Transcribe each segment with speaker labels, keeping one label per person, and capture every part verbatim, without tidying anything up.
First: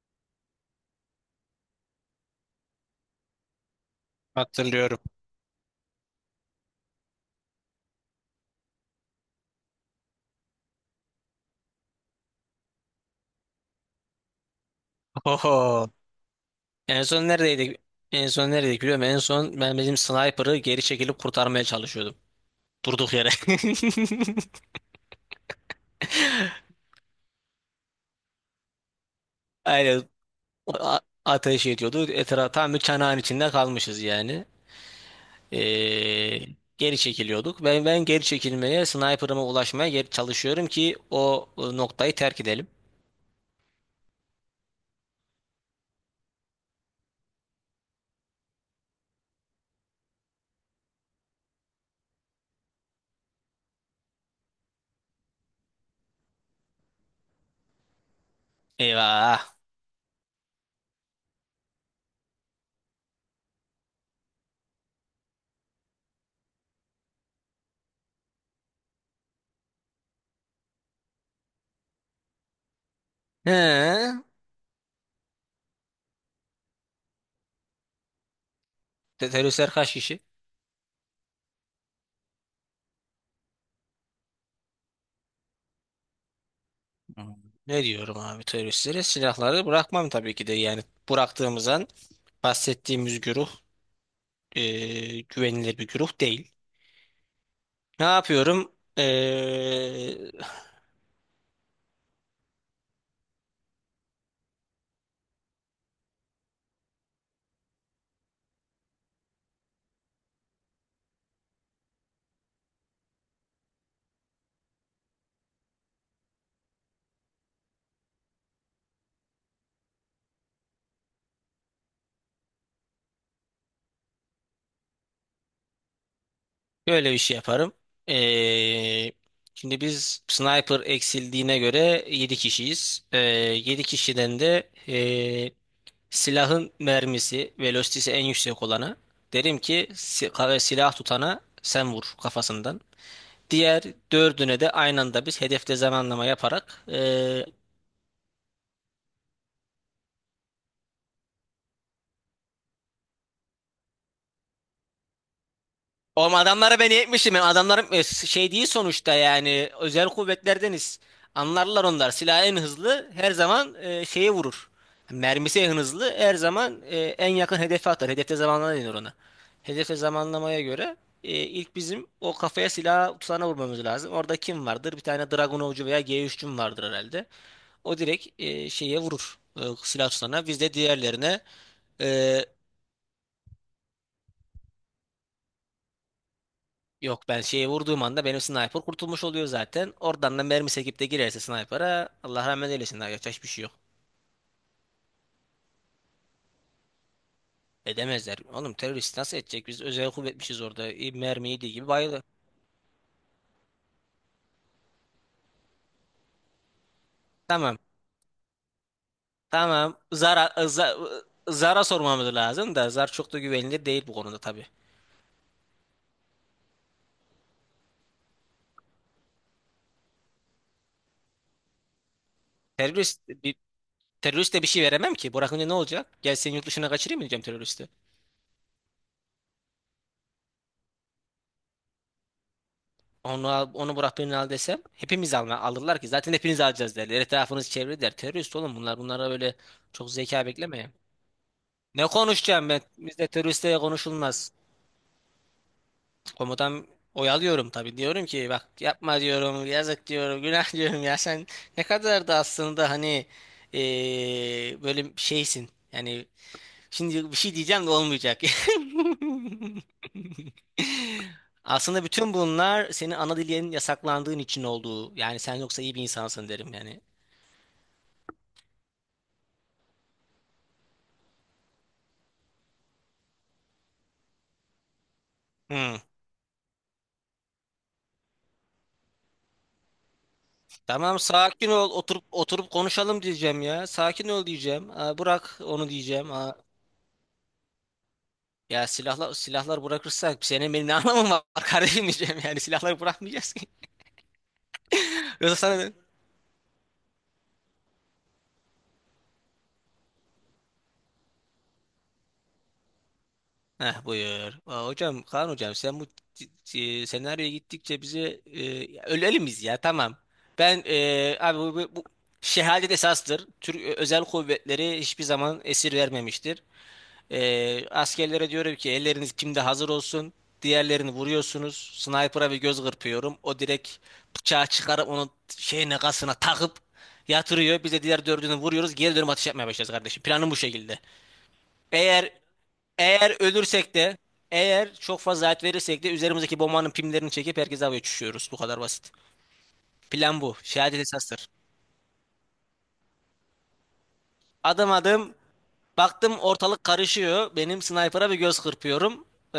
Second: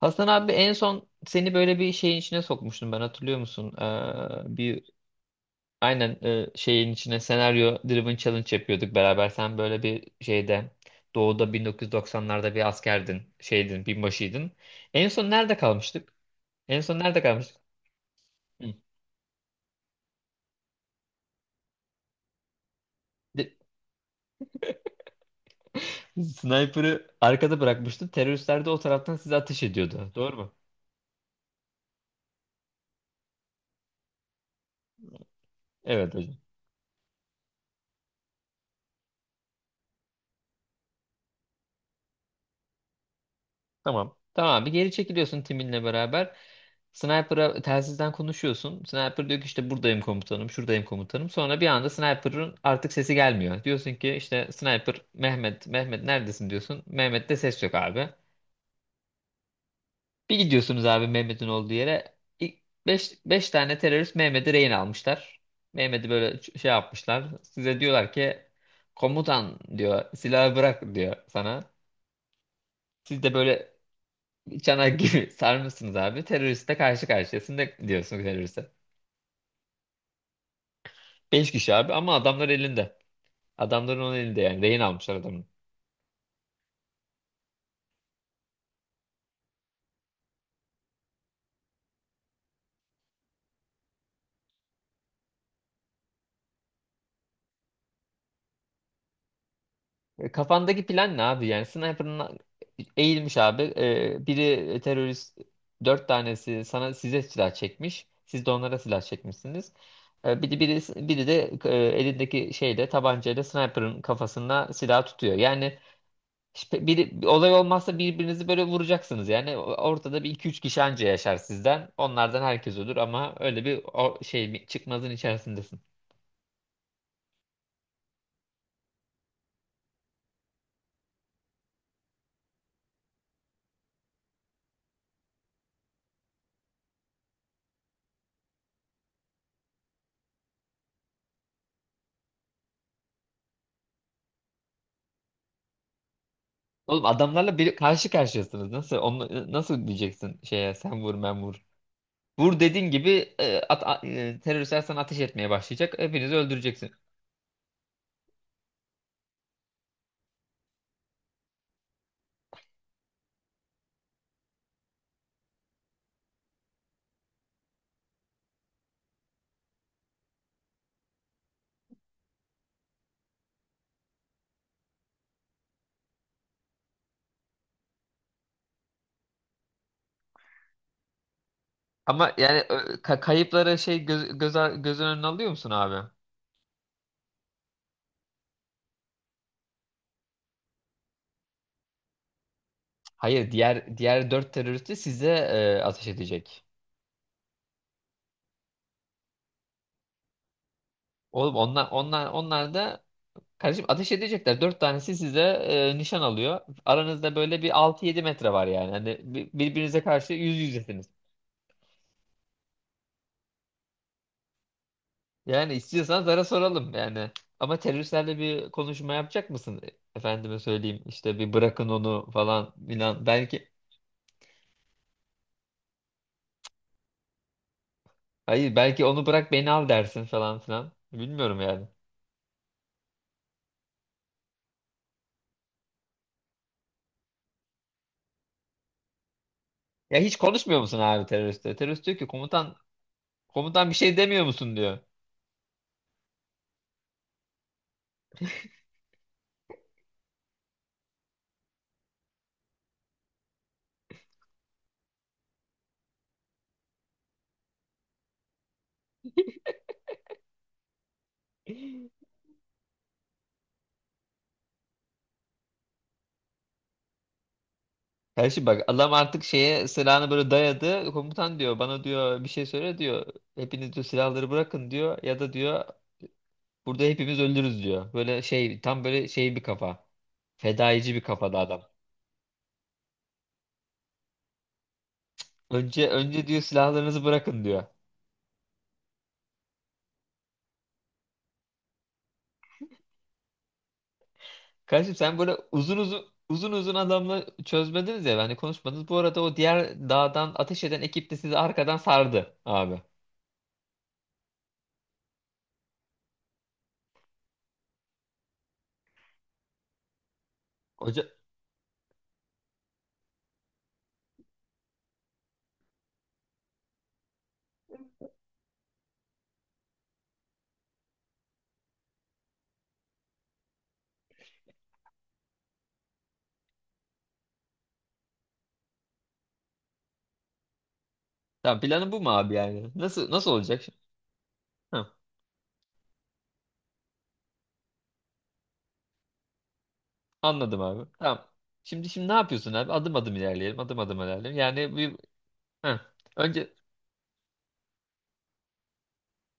Speaker 1: Hasan abi en son seni böyle bir şeyin içine sokmuştum ben hatırlıyor musun? Ee, bir,
Speaker 2: Hatırlıyorum.
Speaker 1: aynen, e, şeyin içine senaryo driven challenge yapıyorduk beraber. Sen böyle bir şeyde doğuda bin dokuz yüz doksanlarda bir askerdin, şeydin, binbaşıydın. En son nerede
Speaker 2: Oho.
Speaker 1: kalmıştık? En son
Speaker 2: En
Speaker 1: nerede
Speaker 2: son
Speaker 1: kalmıştık?
Speaker 2: neredeydik? En son
Speaker 1: Hı.
Speaker 2: neredeydik biliyorum. En son ben bizim sniper'ı geri çekilip kurtarmaya çalışıyordum. Durduk yere.
Speaker 1: De- Sniper'ı arkada bırakmıştın. Teröristler de o taraftan size ateş
Speaker 2: Aynen.
Speaker 1: ediyordu. Doğru mu?
Speaker 2: A- ateş ediyordu. Etrafa tam bir çanağın içinde kalmışız yani.
Speaker 1: Evet.
Speaker 2: Ee, geri çekiliyorduk. Ben ben geri çekilmeye, sniper'ıma ulaşmaya geri çalışıyorum ki o, o noktayı terk edelim.
Speaker 1: Tamam. Tamam, bir geri çekiliyorsun timinle beraber. Sniper'a telsizden konuşuyorsun. Sniper diyor ki işte buradayım komutanım, şuradayım komutanım. Sonra bir anda Sniper'ın artık sesi gelmiyor. Diyorsun ki işte Sniper Mehmet, Mehmet neredesin diyorsun. Mehmet'te ses yok abi.
Speaker 2: Eyvah.
Speaker 1: Bir gidiyorsunuz abi Mehmet'in olduğu yere. Beş beş tane terörist Mehmet'i rehin almışlar. Mehmet'i böyle ç- şey yapmışlar. Size diyorlar ki komutan diyor silahı bırak diyor sana. Siz de böyle
Speaker 2: He.
Speaker 1: çanak gibi sarmışsınız abi. Teröriste karşı karşıyasın da diyorsun teröriste.
Speaker 2: Te- Teröristler kaç kişi?
Speaker 1: Beş kişi abi ama adamlar elinde. Adamların onun elinde yani. Rehin almışlar adamın.
Speaker 2: Hmm. Ne diyorum abi teröristlere? Silahları bırakmam tabii ki de. Yani bıraktığımızdan bahsettiğimiz güruh e, güvenilir bir güruh değil. Ne yapıyorum? E,
Speaker 1: E, Kafandaki plan ne abi? Yani sniper'ın eğilmiş abi. E, biri terörist, dört tanesi sana size silah çekmiş. Siz de onlara silah çekmişsiniz. E, biri, biri, biri de e, elindeki şeyle tabancayla sniper'ın kafasına silah tutuyor. Yani İşte biri, bir olay olmazsa birbirinizi böyle vuracaksınız yani. Ortada bir iki üç kişi anca yaşar sizden. Onlardan herkes olur ama öyle bir o şey bir çıkmazın içerisindesin.
Speaker 2: böyle bir şey yaparım. E, şimdi biz sniper eksildiğine göre yedi kişiyiz. E, yedi kişiden de e, silahın mermisi, velocity'si en yüksek olana derim ki si- ka- silah tutana sen vur kafasından. Diğer dördüne de aynı anda biz hedefte zamanlama yaparak.
Speaker 1: Oğlum
Speaker 2: eee
Speaker 1: adamlarla bir karşı karşıyasınız. Nasıl onu nasıl diyeceksin şeye sen vur ben vur. Vur dediğin gibi e, at, a- e, teröristler sana ateş etmeye başlayacak.
Speaker 2: oğlum
Speaker 1: Hepinizi
Speaker 2: adamlara ben
Speaker 1: öldüreceksin.
Speaker 2: yetmişim. Yani adamlarım e, şey değil sonuçta yani özel kuvvetlerdeniz. Anlarlar onlar. Silah en hızlı her zaman e, şeye vurur. Mermisi en hızlı her zaman e, en yakın hedefe atar. Hedefte zamanlama denir ona. Hedefte zamanlamaya göre e, ilk bizim o kafaya silah tutana vurmamız lazım. Orada kim vardır? Bir tane Dragunovcu veya G üç'cüm vardır herhalde. O direkt e, şeye vurur. E, silah tutanına. Biz de diğerlerine
Speaker 1: Ama
Speaker 2: e,
Speaker 1: yani ö, ka- kayıpları şey göz, göz, göz önüne alıyor musun abi?
Speaker 2: yok ben şeye vurduğum anda benim sniper kurtulmuş oluyor zaten. Oradan da mermi sekip de girerse sniper'a Allah rahmet eylesin. Daha yapacak hiçbir
Speaker 1: Hayır
Speaker 2: şey yok.
Speaker 1: diğer diğer dört terörist de size e, ateş edecek.
Speaker 2: Edemezler. Oğlum terörist nasıl edecek? Biz özel kuvvetmişiz orada. E, mermi
Speaker 1: Oğlum,
Speaker 2: yediği gibi
Speaker 1: onlar
Speaker 2: bayılır.
Speaker 1: onlar onlar da. Kardeşim, ateş edecekler. Dört tanesi size e, nişan alıyor. Aranızda böyle bir
Speaker 2: Tamam.
Speaker 1: altı yedi metre var yani. Hani bir-
Speaker 2: Tamam.
Speaker 1: birbirinize karşı yüz
Speaker 2: Zara, za,
Speaker 1: yüzesiniz.
Speaker 2: Zara sormamız lazım da Zar çok da güvenilir değil bu konuda tabii.
Speaker 1: Yani istiyorsan zara soralım yani. Ama teröristlerle bir konuşma yapacak mısın? Efendime söyleyeyim işte bir bırakın onu falan filan.
Speaker 2: Terörist bir
Speaker 1: Belki
Speaker 2: teröriste bir şey veremem ki. Bırakınca ne olacak? Gel seni yurt dışına kaçırayım mı diyeceğim teröriste?
Speaker 1: hayır belki onu bırak beni al dersin falan filan. Bilmiyorum yani.
Speaker 2: Onu al- onu bırak birini al desem hepimiz alma, alırlar ki zaten hepiniz alacağız derler. Etrafınız çevre der. Terörist oğlum bunlar bunlara böyle çok
Speaker 1: Ya hiç
Speaker 2: zeka
Speaker 1: konuşmuyor
Speaker 2: bekleme.
Speaker 1: musun abi teröriste? Terörist
Speaker 2: Ne
Speaker 1: diyor ki
Speaker 2: konuşacağım
Speaker 1: komutan,
Speaker 2: ben? Bizde teröristle
Speaker 1: komutan bir şey demiyor
Speaker 2: konuşulmaz.
Speaker 1: musun diyor.
Speaker 2: Komutan oyalıyorum tabii. Diyorum ki bak yapma diyorum yazık diyorum günah diyorum ya sen ne kadar da aslında hani eee, böyle şeysin. Yani şimdi bir şey diyeceğim de olmayacak. Aslında bütün bunlar senin ana dilinin yasaklandığın için olduğu. Yani sen yoksa iyi bir insansın derim yani.
Speaker 1: Kardeşim bak adam artık şeye silahını böyle dayadı. Komutan diyor bana diyor bir şey söyle diyor. Hepiniz diyor silahları bırakın diyor. Ya da diyor
Speaker 2: Hmm.
Speaker 1: burada hepimiz ölürüz diyor. Böyle şey tam böyle şey bir kafa. Fedaici
Speaker 2: Tamam
Speaker 1: bir kafada
Speaker 2: sakin
Speaker 1: adam.
Speaker 2: ol oturup oturup konuşalım diyeceğim ya. Sakin ol diyeceğim. Aa, bırak onu
Speaker 1: Önce
Speaker 2: diyeceğim.
Speaker 1: önce
Speaker 2: Aa,
Speaker 1: diyor silahlarınızı bırakın diyor.
Speaker 2: ya silahlar silahlar bırakırsak senin benim ne anlamım var kardeşim diyeceğim. Yani silahları bırakmayacağız ki.
Speaker 1: Kardeşim sen böyle
Speaker 2: Yoksa sana.
Speaker 1: uzun uzun uzun uzun adamla çözmediniz ya hani konuşmadınız. Bu arada o diğer dağdan ateş eden ekip de sizi arkadan sardı abi.
Speaker 2: Heh, buyur. Aa, hocam Kaan hocam sen bu c- c- senaryoya gittikçe bize e, ölelim biz ya tamam. Ben
Speaker 1: Hoca,
Speaker 2: e, abi bu, bu, bu şehadet esastır. Türk e, özel kuvvetleri hiçbir zaman esir vermemiştir. E, askerlere diyorum ki elleriniz kimde hazır olsun. Diğerlerini vuruyorsunuz. Sniper'a bir göz kırpıyorum. O direkt bıçağı çıkarıp onun şeyine kasına takıp yatırıyor. Biz de diğer dördünü vuruyoruz. Geri dönüp atış yapmaya başlarız kardeşim. Planım bu şekilde.
Speaker 1: tamam planı bu mu
Speaker 2: Eğer
Speaker 1: abi yani? Nasıl
Speaker 2: eğer
Speaker 1: nasıl olacak
Speaker 2: ölürsek
Speaker 1: şimdi?
Speaker 2: de eğer çok fazla hayat verirsek de üzerimizdeki bombanın pimlerini çekip herkese havaya uçuşuyoruz. Bu kadar basit. Plan bu.
Speaker 1: Anladım
Speaker 2: Şehadet
Speaker 1: abi. Tamam.
Speaker 2: esastır.
Speaker 1: Şimdi şimdi ne yapıyorsun abi? Adım adım ilerleyelim. Adım adım ilerleyelim.
Speaker 2: Adım
Speaker 1: Yani bir,
Speaker 2: adım
Speaker 1: heh.
Speaker 2: baktım
Speaker 1: Önce
Speaker 2: ortalık karışıyor. Benim sniper'a bir göz kırpıyorum. Ee,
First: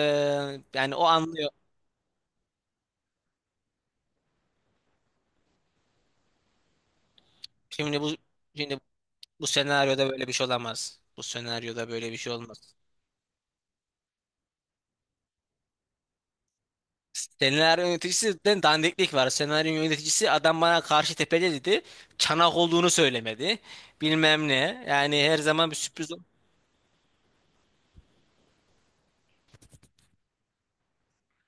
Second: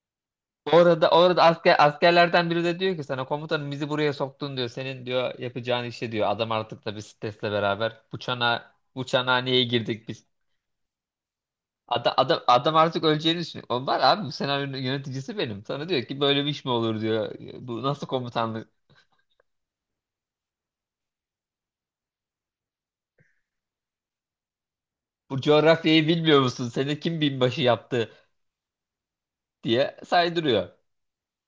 Speaker 2: yani o
Speaker 1: orada orada
Speaker 2: anlıyor.
Speaker 1: asker askerlerden biri de diyor ki sana komutanım bizi buraya soktun diyor. Senin diyor yapacağın işe diyor. Adam artık tabii stresle beraber
Speaker 2: Şimdi bu
Speaker 1: bu çana
Speaker 2: Şimdi
Speaker 1: bu
Speaker 2: bu
Speaker 1: çanhaneye girdik
Speaker 2: senaryoda
Speaker 1: biz.
Speaker 2: böyle bir şey olamaz. Bu senaryoda böyle
Speaker 1: Adam,
Speaker 2: bir şey
Speaker 1: adam,
Speaker 2: olmaz.
Speaker 1: adam artık öleceğini düşünüyor. O var abi bu senaryonun yöneticisi benim. Sana diyor ki böyle bir iş mi olur diyor. Bu
Speaker 2: Senaryo
Speaker 1: nasıl
Speaker 2: yöneticisinden
Speaker 1: komutanlık?
Speaker 2: dandiklik var. Senaryo yöneticisi adam bana karşı tepede dedi. Çanak olduğunu söylemedi. Bilmem ne. Yani her
Speaker 1: Bu
Speaker 2: zaman bir
Speaker 1: coğrafyayı
Speaker 2: sürpriz.
Speaker 1: bilmiyor musun? Seni kim binbaşı yaptı diye saydırıyor.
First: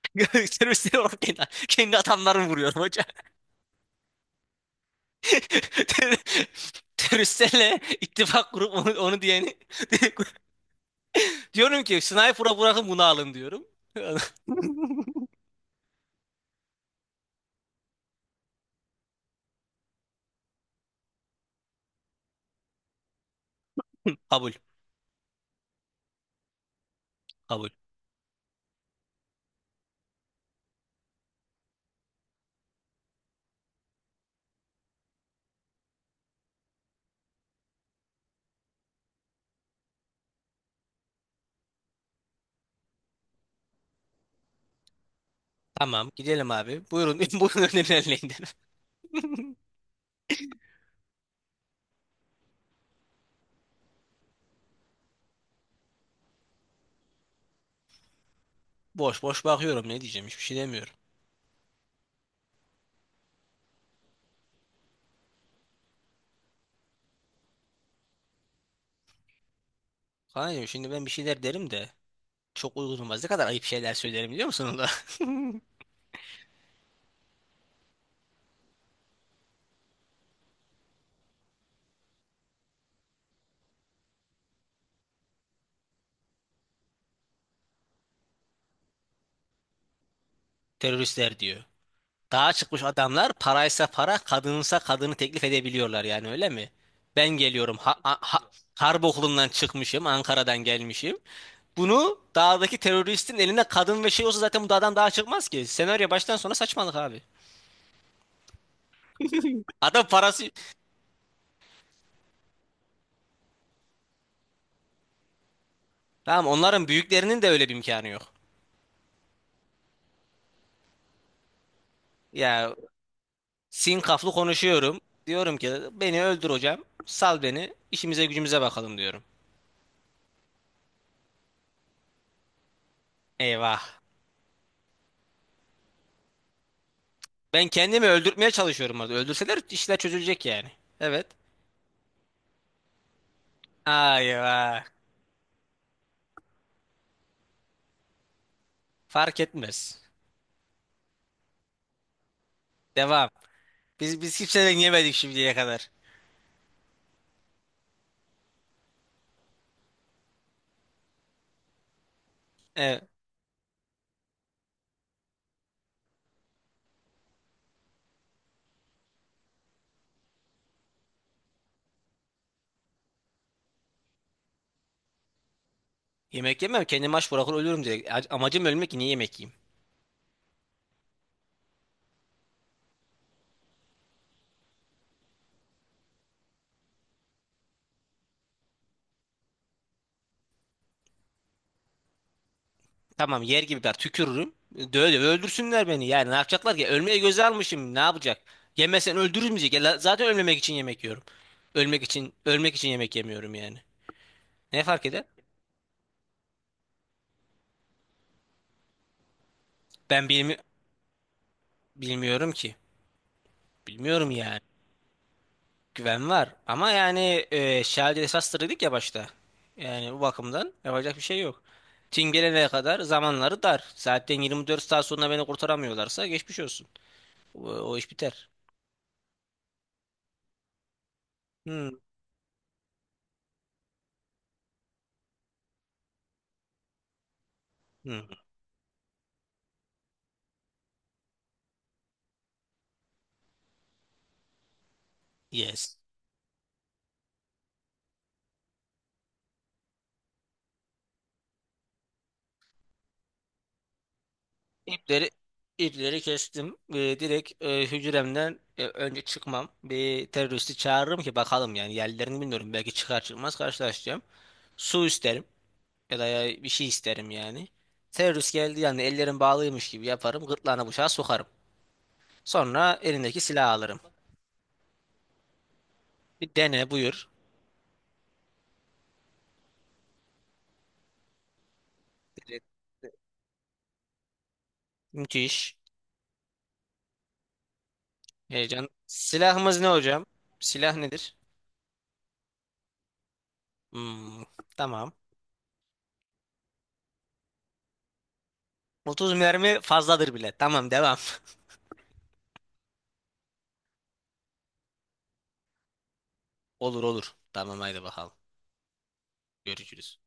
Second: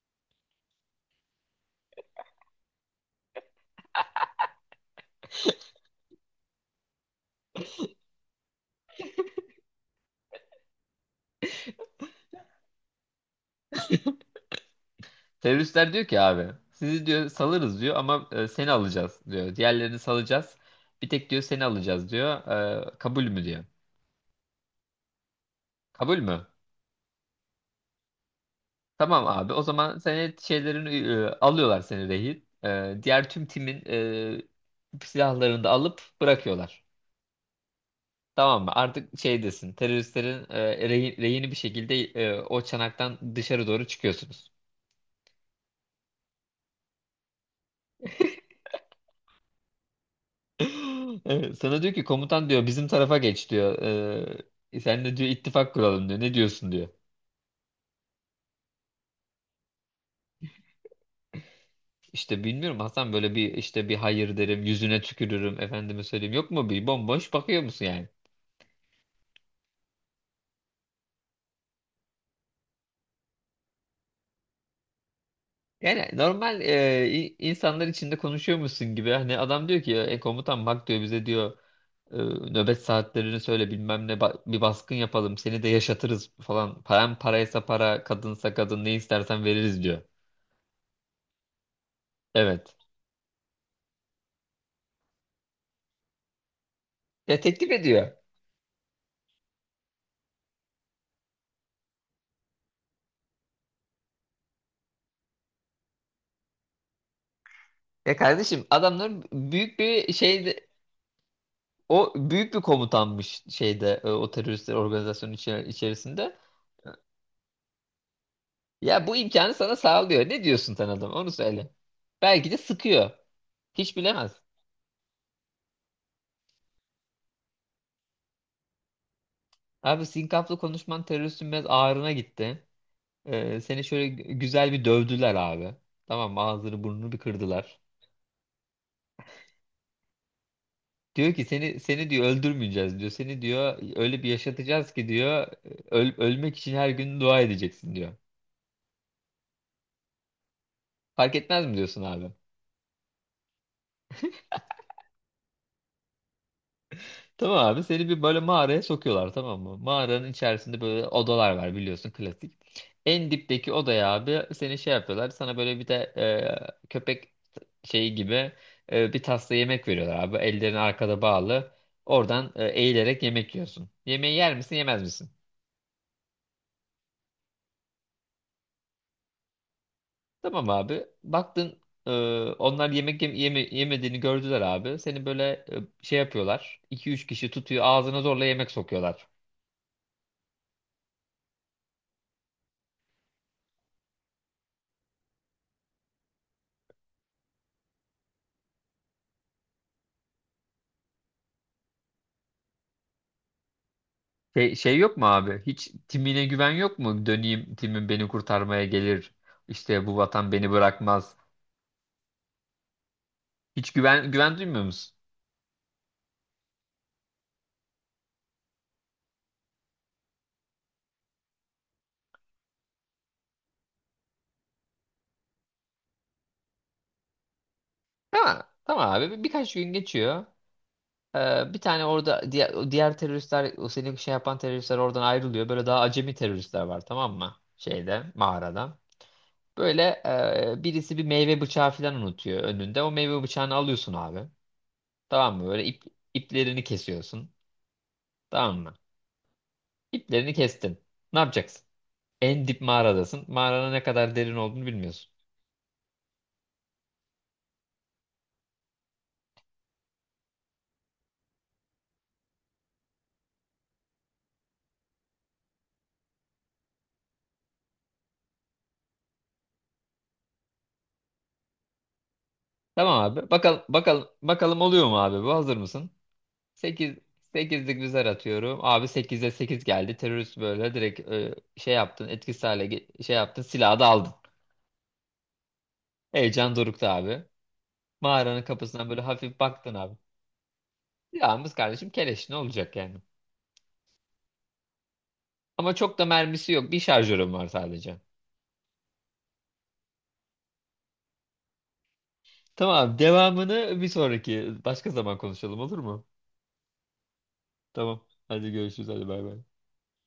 Speaker 2: Teröristleri olarak kendi, kendi adamlarımı vuruyorum hocam. Ter- Teröristlerle ittifak kurup onu, onu diyeni diyorum ki sniper'a bırakın bunu alın diyorum.
Speaker 1: Teröristler diyor ki abi sizi diyor salırız diyor ama e, seni alacağız diyor. Diğerlerini salacağız. Bir tek diyor seni alacağız diyor. E, kabul mü diyor.
Speaker 2: Kabul.
Speaker 1: Kabul mü?
Speaker 2: Kabul.
Speaker 1: Tamam abi o zaman seni şeylerini e, alıyorlar seni rehin. E, diğer tüm timin e, silahlarını da alıp bırakıyorlar. Tamam mı? Artık şeydesin. Teröristlerin e, rehin, rehini bir şekilde e, o çanaktan dışarı doğru çıkıyorsunuz.
Speaker 2: Tamam gidelim abi. Buyurun buyurun önerilerini.
Speaker 1: Evet, sana diyor ki komutan diyor bizim tarafa geç diyor. Ee, sen de diyor ittifak kuralım diyor. Ne diyorsun diyor.
Speaker 2: Boş boş bakıyorum ne diyeceğim hiçbir şey demiyorum.
Speaker 1: İşte bilmiyorum Hasan böyle bir işte bir hayır derim yüzüne tükürürüm efendime söyleyeyim yok mu bir bomboş bakıyor musun yani?
Speaker 2: Kaan'cığım şimdi ben bir şeyler derim de çok uygun olmaz. Ne kadar ayıp şeyler söylerim biliyor musun?
Speaker 1: Yani normal e, i- insanlar içinde konuşuyor musun gibi hani adam diyor ki e, komutan bak diyor bize diyor e, nöbet saatlerini söyle bilmem ne ba- bir baskın yapalım seni de yaşatırız falan param paraysa para kadınsa kadın ne istersen veririz diyor.
Speaker 2: Teröristler diyor. Dağa
Speaker 1: Evet.
Speaker 2: çıkmış adamlar paraysa para, kadınsa kadını teklif edebiliyorlar yani öyle mi? Ben
Speaker 1: Ya teklif
Speaker 2: geliyorum. Ha,
Speaker 1: ediyor.
Speaker 2: ha, ha- harp okulundan çıkmışım, Ankara'dan gelmişim. Bunu dağdaki teröristin eline kadın ve şey olsa zaten bu dağdan daha çıkmaz ki. Senaryo baştan sona saçmalık abi.
Speaker 1: Ya kardeşim adamların büyük
Speaker 2: Adam
Speaker 1: bir
Speaker 2: parası.
Speaker 1: şeyde o büyük bir komutanmış şeyde e, o teröristler organizasyonun içe- içerisinde.
Speaker 2: Tamam onların büyüklerinin de öyle bir imkanı yok.
Speaker 1: Ya bu imkanı sana sağlıyor. Ne diyorsun sen adam? Onu söyle. Belki de
Speaker 2: Ya
Speaker 1: sıkıyor. Hiç
Speaker 2: sinkaflı
Speaker 1: bilemez.
Speaker 2: konuşuyorum. Diyorum ki beni öldür hocam. Sal beni. İşimize gücümüze bakalım diyorum.
Speaker 1: Abi sinkaflı konuşman teröristin biraz ağrına gitti. Ee,
Speaker 2: Eyvah.
Speaker 1: seni şöyle gü- güzel bir dövdüler abi. Tamam mı? Ağzını burnunu bir
Speaker 2: Ben
Speaker 1: kırdılar.
Speaker 2: kendimi öldürtmeye çalışıyorum orada. Öldürseler işler çözülecek yani. Evet.
Speaker 1: Diyor ki seni seni diyor öldürmeyeceğiz diyor. Seni diyor öyle bir
Speaker 2: Ay vay.
Speaker 1: yaşatacağız ki diyor öl- ölmek için her gün dua edeceksin diyor.
Speaker 2: Fark etmez.
Speaker 1: Fark etmez mi diyorsun abi?
Speaker 2: Devam. Biz biz kimseden yemedik şimdiye kadar.
Speaker 1: Tamam abi seni bir böyle mağaraya sokuyorlar tamam mı? Mağaranın içerisinde böyle odalar var biliyorsun klasik.
Speaker 2: Evet.
Speaker 1: En dipteki odaya abi seni şey yapıyorlar sana böyle bir de e, köpek şeyi gibi e, bir tasla yemek veriyorlar abi. Ellerini arkada bağlı oradan e, eğilerek yemek yiyorsun. Yemeği yer misin yemez misin?
Speaker 2: Yemek yemem. Kendimi aç bırakır ölürüm direkt. A- Amacım ölmek niye yemek yiyeyim?
Speaker 1: Tamam abi baktın e, onlar yemek yem- yeme- yemediğini gördüler abi. Seni böyle e, şey yapıyorlar iki üç kişi tutuyor ağzına zorla yemek sokuyorlar.
Speaker 2: Tamam yer gibi ben tükürürüm. Döve döve öldürsünler beni. Yani ne yapacaklar ki? Ölmeye göze almışım. Ne yapacak? Yemesen öldürülmeyecek. Ya, la- zaten ölmemek için yemek yiyorum. Ölmek için ölmek için yemek yemiyorum yani.
Speaker 1: Şey,
Speaker 2: Ne
Speaker 1: şey
Speaker 2: fark
Speaker 1: yok
Speaker 2: eder?
Speaker 1: mu abi? Hiç timine güven yok mu? Döneyim timim beni kurtarmaya gelir. İşte bu
Speaker 2: Ben
Speaker 1: vatan
Speaker 2: bilmi
Speaker 1: beni bırakmaz.
Speaker 2: bilmiyorum ki.
Speaker 1: Hiç güven
Speaker 2: Bilmiyorum
Speaker 1: güven
Speaker 2: yani.
Speaker 1: duymuyor musun?
Speaker 2: Güven var. Ama yani e, şahane esas dedik ya başta. Yani bu bakımdan yapacak bir şey yok. Tim gelene kadar zamanları dar. Zaten yirmi dört saat sonra beni kurtaramıyorlarsa geçmiş olsun. O, o iş biter.
Speaker 1: Tamam. Tamam abi. Birkaç gün geçiyor. Ee, bir
Speaker 2: Hmm.
Speaker 1: tane orada diğer, o diğer teröristler o senin şey yapan teröristler oradan ayrılıyor. Böyle daha acemi teröristler var tamam mı? Şeyde
Speaker 2: Hmm.
Speaker 1: mağarada. Böyle e, birisi bir meyve bıçağı falan unutuyor önünde. O meyve bıçağını alıyorsun abi. Tamam mı? Böyle
Speaker 2: Yes.
Speaker 1: ip, iplerini kesiyorsun. Tamam mı? İplerini kestin. Ne yapacaksın? En dip mağaradasın. Mağaranın ne kadar derin olduğunu
Speaker 2: İpleri
Speaker 1: bilmiyorsun.
Speaker 2: ipleri kestim. Ee, direkt e, hücremden e, önce çıkmam. Bir teröristi çağırırım ki bakalım yani yerlerini bilmiyorum. Belki çıkar çıkmaz karşılaşacağım. Su isterim ya da ya- bir şey isterim yani. Terörist geldi yani ellerim bağlıymış gibi yaparım. Gırtlağına bıçağı sokarım. Sonra
Speaker 1: Tamam
Speaker 2: elindeki
Speaker 1: abi.
Speaker 2: silahı
Speaker 1: Bakalım
Speaker 2: alırım.
Speaker 1: bakalım bakalım oluyor mu abi bu? Hazır mısın?
Speaker 2: Bir dene
Speaker 1: sekiz,
Speaker 2: buyur.
Speaker 1: sekizlik bir zar atıyorum. Abi sekize sekiz geldi. Terörist böyle direkt e, şey yaptın.
Speaker 2: Dedi,
Speaker 1: Etkisiz hale ge- şey yaptın. Silahı da aldın.
Speaker 2: Müthiş.
Speaker 1: Heyecan dorukta abi. Mağaranın
Speaker 2: Heyecan.
Speaker 1: kapısından böyle hafif
Speaker 2: Silahımız ne
Speaker 1: baktın abi.
Speaker 2: hocam? Silah nedir?
Speaker 1: Silahımız kardeşim keleş ne olacak yani?
Speaker 2: Hmm, tamam.
Speaker 1: Ama çok da mermisi yok. Bir şarjörüm var sadece.
Speaker 2: otuz mermi fazladır bile. Tamam devam.
Speaker 1: Tamam devamını bir sonraki başka zaman konuşalım olur mu?
Speaker 2: Olur olur. Tamam haydi
Speaker 1: Tamam.
Speaker 2: bakalım.
Speaker 1: Hadi görüşürüz. Hadi bay bay.
Speaker 2: Görüşürüz.